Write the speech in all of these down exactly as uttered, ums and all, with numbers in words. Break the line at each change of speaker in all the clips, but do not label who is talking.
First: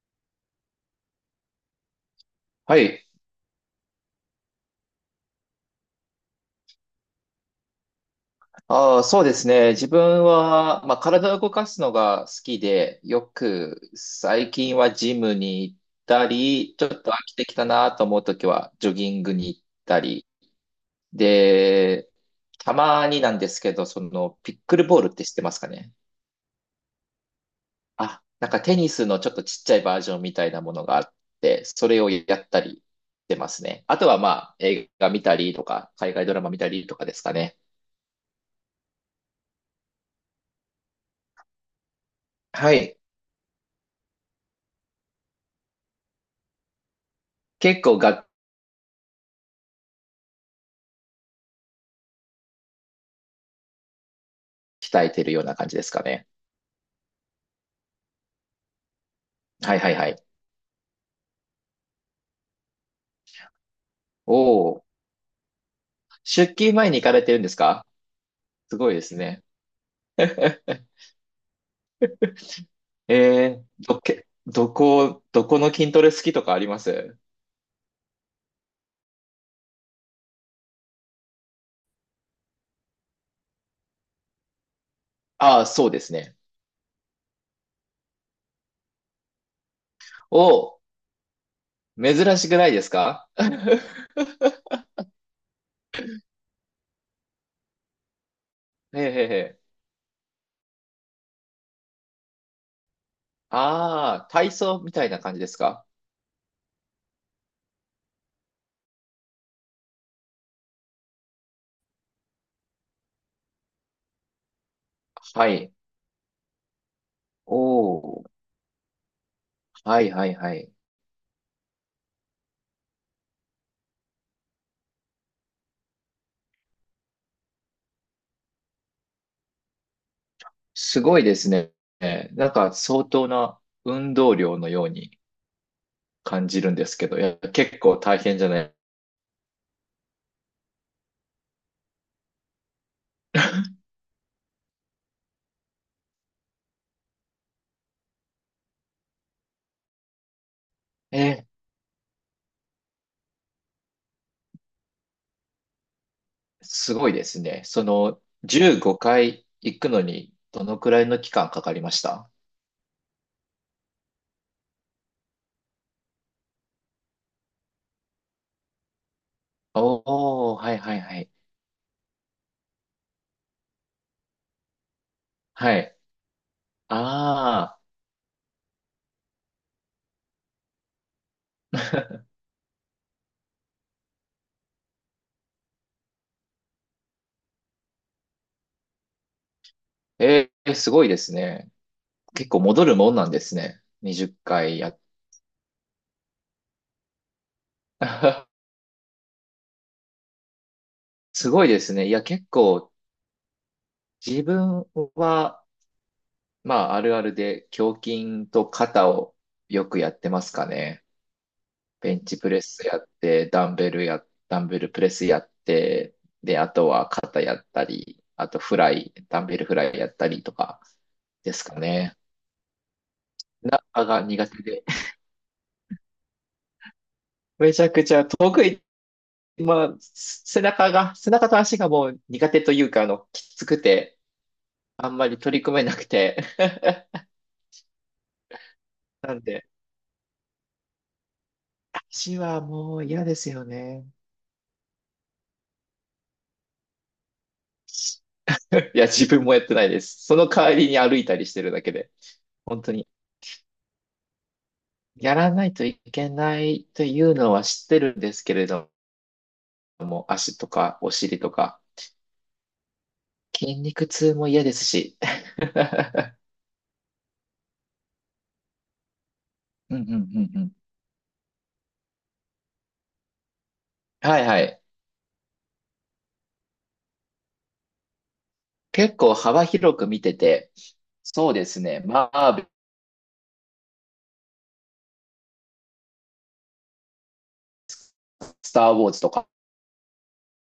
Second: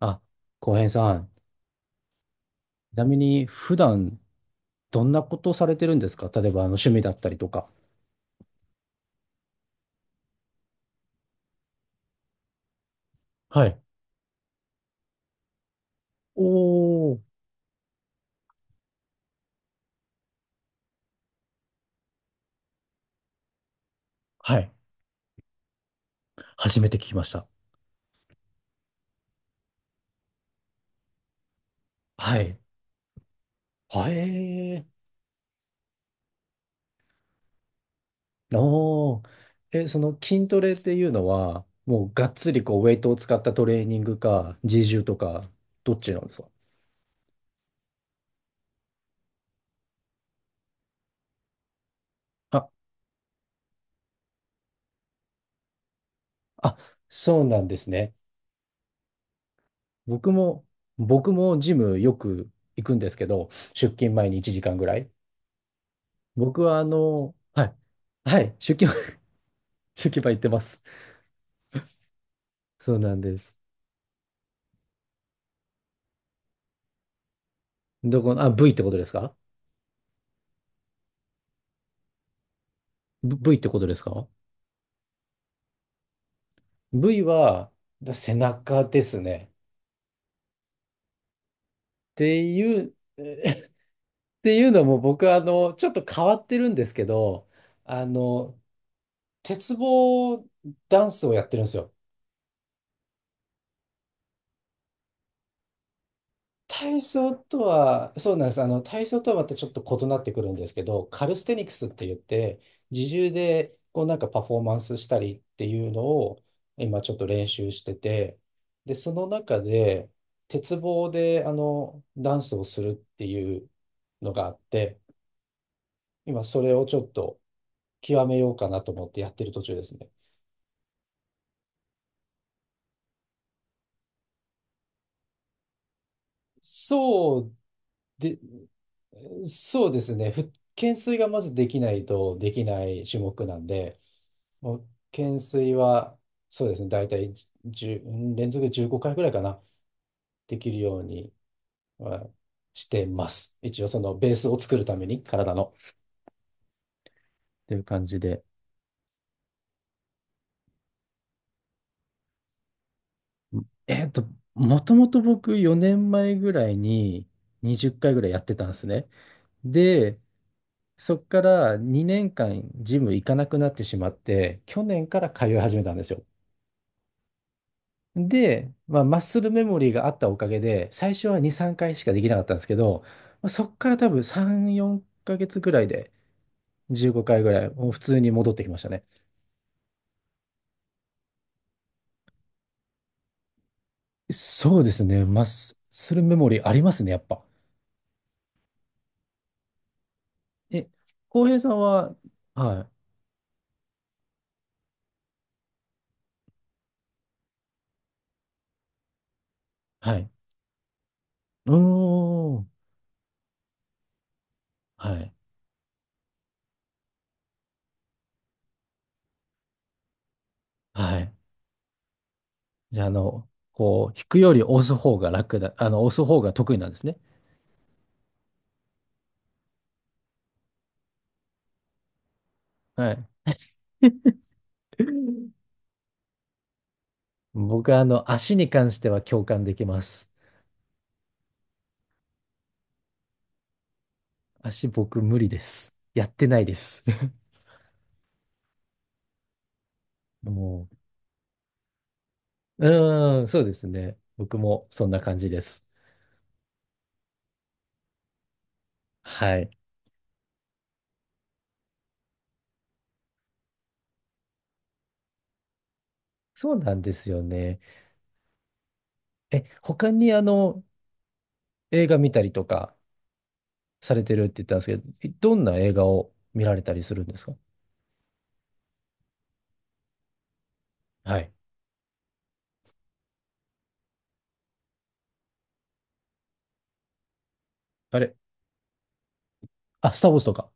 あ、浩平さん、
は
ちな
い。
みに普段どんなことされてるんですか？例えばあの趣味だったりとか。
ああ、そうですね。自分は、まあ、体を動かすのが好きで、よ
はい。
く最近はジムに行ったり、ちょっと
お
飽
ー。
きてきたなと思うときはジョギングに行ったり。で、たまになんですけど、その、ピ
は
ッ
い。
クルボールって知ってますかね？
初めて聞きました。
あ、なんかテニスのちょっとちっちゃいバージョンみたいなものがあって、それをや
は
っ
い。
たりしてますね。あ
は
とはまあ、
え
映画見たりとか、海外ドラマ見たりとかですかね。
ー。おー。え、その筋トレっていうのは、もうがっつり
は
こうウェ
い。
イトを使ったトレーニングか、自重とか、どっちなんですか？
結構がっ
あ、
鍛えてるような感じですかね。
あ、そうなんですね。
はいはいはい。
僕も、僕もジムよく行くんですけど、出勤前
お
にいちじかん
お、
ぐらい。
出
僕
勤
はあ
前に行かれて
の、
るんです
はい。
か？
はい、出
すご
勤
いですね。
焼き場行って ます。そうなんです。
えー、どけ、どこ、どこの筋トレ好きとかあります？
どこの、あ、V ってことですか？ v ってことですか
ああー、そうですね。
v は、だ背中ですね。
おお、
って
珍しくない
い
で
う、
す か？
っ ていうのも僕はあの、ちょっと変わってるんですけど、あの、
へえへえへえ。
鉄棒ダンスをやってるんですよ。
ああ、体操みたいな感じですか？
体操とは、そうなんです。あの、体操とはまたちょっと異なってくるんですけど、カルステニクスって言って、自重でこうなんかパフォーマンスしたりっ
は
て
い。
いうのを今ちょっと練
お
習して
お、
て、で、その中
は
で、
いはいはい。
鉄棒であの、ダンスをするっていうのがあって、今それをちょっと極めようかなと思ってやってる途中ですね。
すごいですね。なんか相当な運動量のように感じるんですけど、いや、
そう
結構大
で、
変じゃない。
そうですね。ふ懸垂がまずできないとできない種目なんで、もう懸垂は、そうですね、大体じゅう、うん連続じゅうごかいぐらいかな、できるように
え
はしてます。一応そのベースを作るために、体の。っ
すごいですね。
ていう
そ
感じ
の、
で。
じゅうごかい行くのに、どのくらいの期間かかりました？
えっと、もともと僕よねんまえぐらいににじゅっかいぐらいやってたんですね。で、
おー、はいはい
そ
は
っ
い。
からにねんかんジム行かなくなってしまって、去年から通い
は
始めた
い。
んですよ。
ああ、
で、まあ、マッスルメモリーがあったおかげで、最初はに、さんかいしかできなかったんですけど、まあ、そっから多分さん、よんかげつぐらいでじゅうごかいぐらい、もう普通に戻ってきましたね。
えー、すごいですね。結構戻るもんなんですね。20
そ
回
う
や
で
っ
すね、マッスルメモリーありますね、やっぱ。え、浩
す
平
ごい
さん
ですね。い
は、
や、結
は
構自分は、まあ、あるあるで胸筋と肩をよく
い、
や
は
って
い、
ますかね。
う
ベンチプ
ー
レ
ん、
スやって、ダンベルや、ダンベルプ
は
レス
い、
やって、で、あとは肩やったり、あとフライ、ダンベルフライやったりとか
はい。
ですかね。
じゃあ、あの、
背中
こう、
が
引く
苦
より
手で。
押す 方が楽だ、あの、押す方が得意なんですね。
めちゃくちゃ得意。まあ、背中が、背中と足がもう苦手というか、あ
はい。
の、きつくて、あんまり取り 組めなくて。
僕は、あの、足に関しては
なん
共感
で、
できます。
足はもう嫌ですよね。
足僕無理です。やってないです。
いや、自分もやってないです。その代わ
も
りに歩いたりしてるだけで、本
う、
当に。
うーん、そうですね。僕もそんな
や
感じ
ら
で
ないと
す。
いけないというのは知ってるんですけれど
はい。
も、足とかお尻とか、筋肉痛も嫌ですし。
そうなんですよね。え、
うんう
他
んう
にあ
んうん。
の、映画見たりとかされて
は
る
い
っ
は
て言ったんで
い。
すけど、えどんな映画を見られたりするんですか？
結構幅広く見てて、
は
そ
い。
うですね。マーベル、
あれ
スター・ウォーズとか、
あ、スター・ウォーズとか。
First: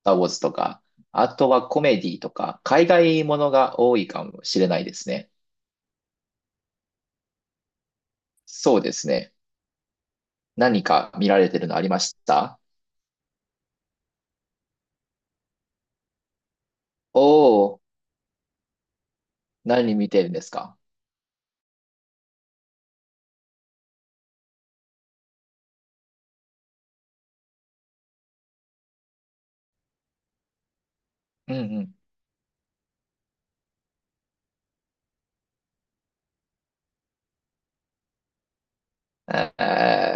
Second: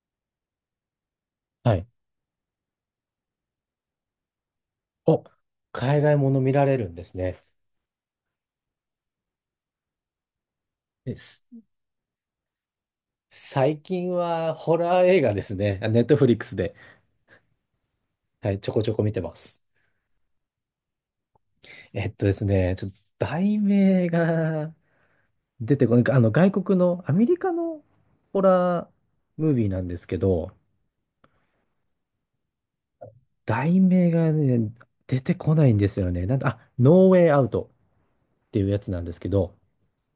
スター・ウォーズとか、あとは
は
コ
い。
メディとか、海外ものが多いかもしれないです
お、
ね。
海外もの見られるんですね。
そうですね。何か
え、
見ら
す
れてるのありました？
最近はホラー映画ですね。ネットフリックスで、
おおー、
はい、ちょこちょこ見てます。
何見てるんですか？
えっとですね、ちょっと題名が出てこない、あの外国のアメリカのホラームービーなんですけど、
うんうん
題名がね、出てこないんですよね。なんだ、あ、ノーウェイアウトっていうやつなんですけ
え
ど、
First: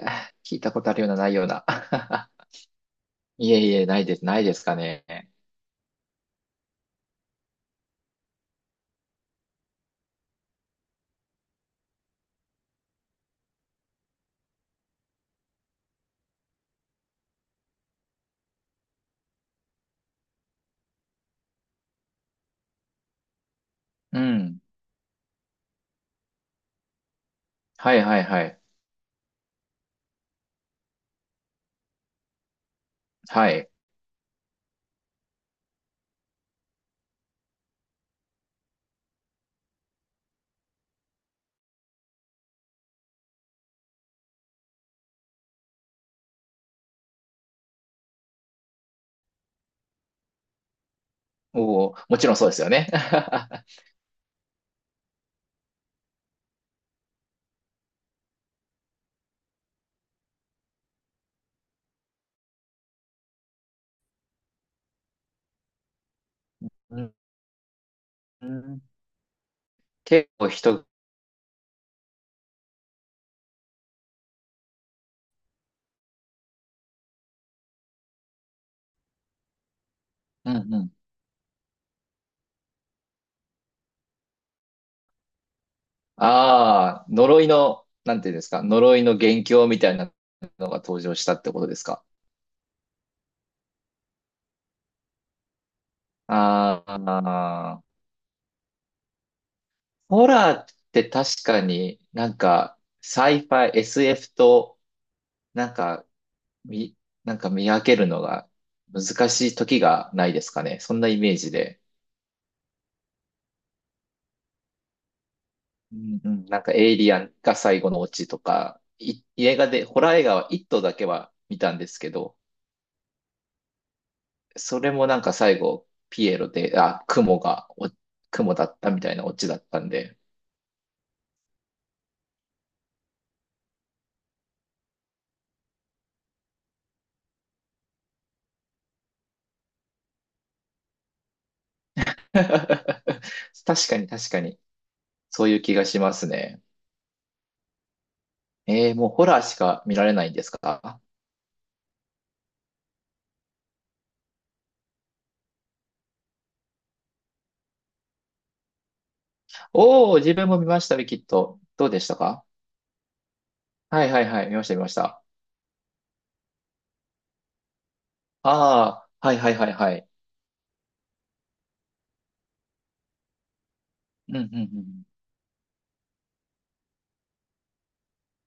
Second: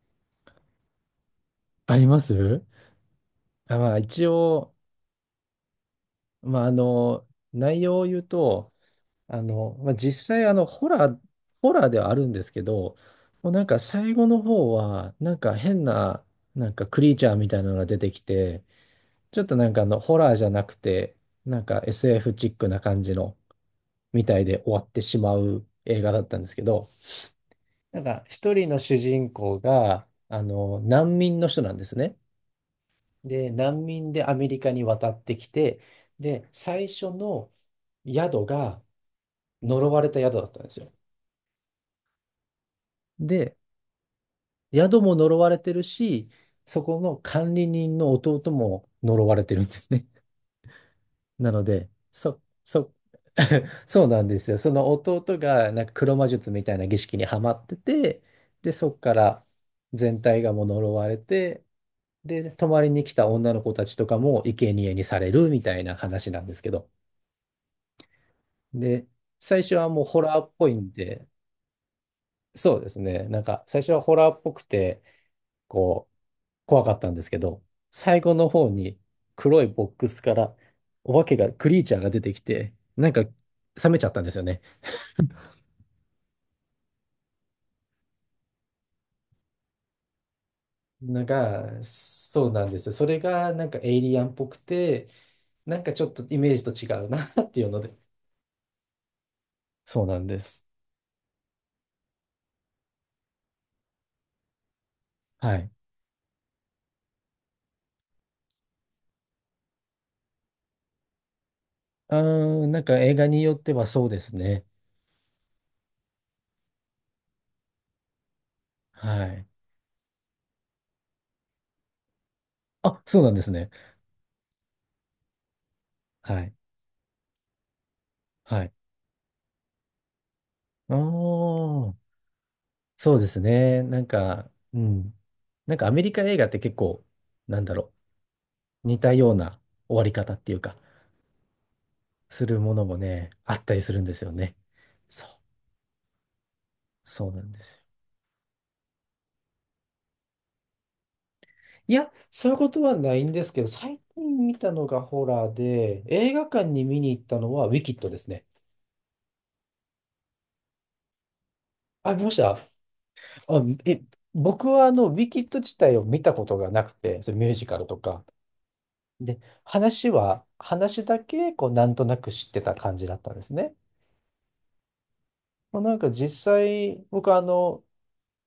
ー聞いたことあるような、ないような。
ありま す
いえい
あ、
え、
まあ
ないです、
一
ないです
応、
かね。
まああの、内容を言うと、あの、まあ実際あの、ホラー、ホラーではあるんですけど、もうなんか最後の方は、なんか変な、なんかクリーチャーみたいなのが出てきて、ちょっとなんかあの、ホラーじゃなくて、なんか エスエフ チックな感じの、
う
みたいで
ん。
終わってしまう映画だったんですけど、
は
な
い
ん
は
か
いは
一
い。
人の主人公が、あの、難民の人なんですね。で、
はい。
難民でアメリカに渡ってきて、で、最初の宿が呪われた宿だったんですよ。で、宿も呪われてるし、そこの管理人の弟も呪われてるんですね。なので、
おー、もちろん
そ、
そうですよね。
そ、そうなんですよ。その弟がなんか黒魔術みたいな儀式にはまってて、で、そっから全体がもう呪われて、で、泊まりに来た女の子たちとかも生贄にされるみたいな話なんですけど。
うんうん
で、最初はもうホ
結
ラー
構
っぽい
人、
んで、そうですね。なんか最初はホラーっぽくて、こう、怖かったんですけど、最後の方に黒いボックスか
う
ら
んうん。
お化けが、クリーチャーが出てきて、なんか冷めちゃったんですよね。
ああ、呪いの、なんていうんですか、呪いの元凶みたいなのが登場
の
したってことで
が、
すか。
そうなんですよ。それがなんかエイリアンっぽくて、なんかちょっとイメージと
あ
違うな っていうの
あ、
で。そうなん
ホ
で
ラー
す。
って確かになんか、サイファイ、エスエフ と、
はい。
なんか、み、なんか見分けるのが難しい時がないですかね。そんなイメージで。
うーん、なんか映画によってはそうですね。
うんうん、なんかエイリアンが最後のオチとか、い
はい。
映画で、ホラー映画はいっとうだけは見たんですけど、
あ、そうなんですね。
それもなんか最後、ピエ
は
ロ
い。
で、あ、雲が、お雲
は
だ
い。
ったみたいなオチだったんで、
あー、そうですね。なんか、うん。なんかアメリカ映画って結構、なんだろう、似たような終わり方っていうか、するものもね、あっ たり
確
す
か
るん
に
です
確
よ
か
ね。
に、
そう、
そういう気がしますね。
そうなんですよ。
えー、もうホラーしか見られないんですか？
いや、そういうことはないんですけど、最近見たのがホラーで、映画館に見に行ったのはウィキッドですね。
おー、自分も見ましたね、きっと。どうでし
あ、
た
見まし
か？
た？あ、え、
はいはいはい、見ま
僕
した見
は
ま
あ
し
の、ウ
た。
ィキッド自体を見たことがなくて、それミュージカルとか。
ああ、はい
で、
はいはいはい。
話は、話だけ、こう、なんとなく知ってた感じだったんですね。
うんうんうん。
まあ、なんか実際、僕あの、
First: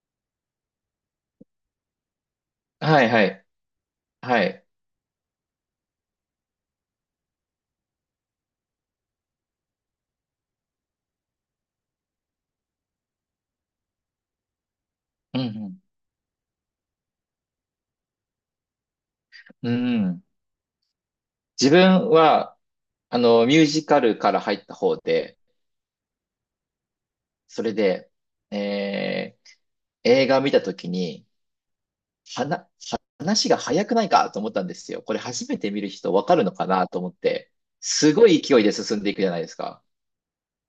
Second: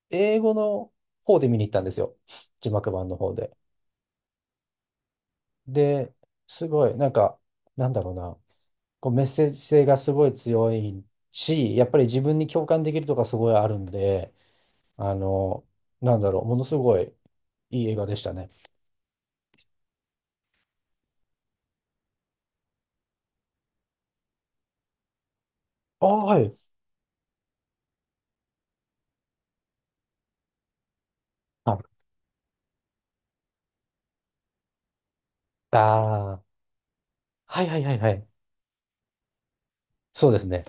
英語の方で見に行ったんですよ。字幕
は
版
い
の
は
方
い。
で。
はい。
で、すごい、なんか、なんだろうな。こうメッセージ性がすごい強いし、やっぱり自分に共感できるとかすごいあるんで、あ
う
の、
ん
なんだろう、ものすごいいい映画でしたね。
うん。うん。自分は、あの、ミュージカルから入った方で、
ああ、はい。
それで、えー映画見たときに、
あ
はな、話が早くないかと思ったんですよ。これ初めて
あ
見る人わか
ー、
るのかなと思って、
はいはいはいは
すご
い。
い勢いで進んでいくじゃないですか。
そうですね。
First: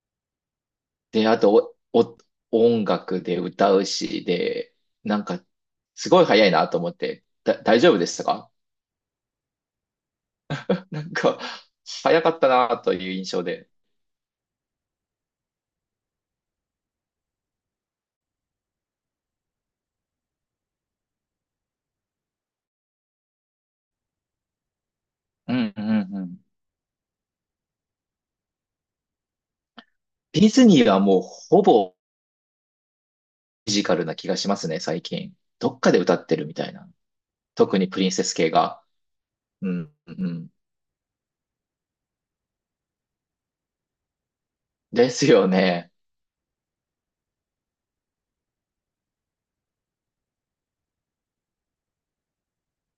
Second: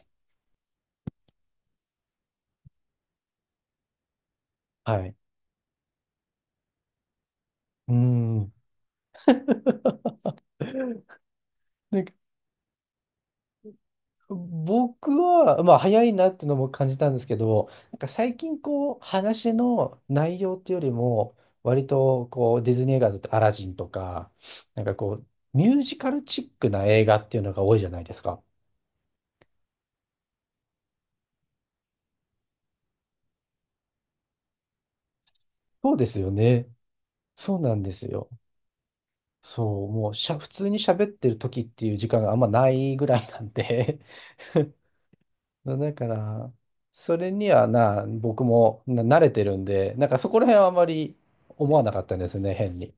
で、あと、お、お、音楽で歌うし、で、
はい。
なんか、すごい早いなと思って、だ、大
う
丈
ー
夫でしたか？
ん。
なんか、
なん
早かったなという印象で。
僕は、まあ、早いなっていうのも感じたんですけど、なんか最近こう、話の内容っていうよりも、割とこう、ディズニー映画だとアラジンとか、なんかこう、
う
ミュ
ん
ー
う
ジカ
んう
ルチ
ん。
ックな映画っていうのが多いじゃないですか。
ディズニーはもうほぼフィジカルな気がしますね、最近。どっか
そう
で
で
歌
す
っ
よ
てるみた
ね。
いな。
そうな
特
ん
に
で
プ
す
リンセ
よ。
ス系が。う
そう、
ん、
も
う
うしゃ、
ん。
普通に喋ってる時っていう時間があんまないぐらいなんで
ですよね。
だから、それにはな、僕もな慣れてるんで、なんかそこら辺はあまり思わなかったんですね、変に。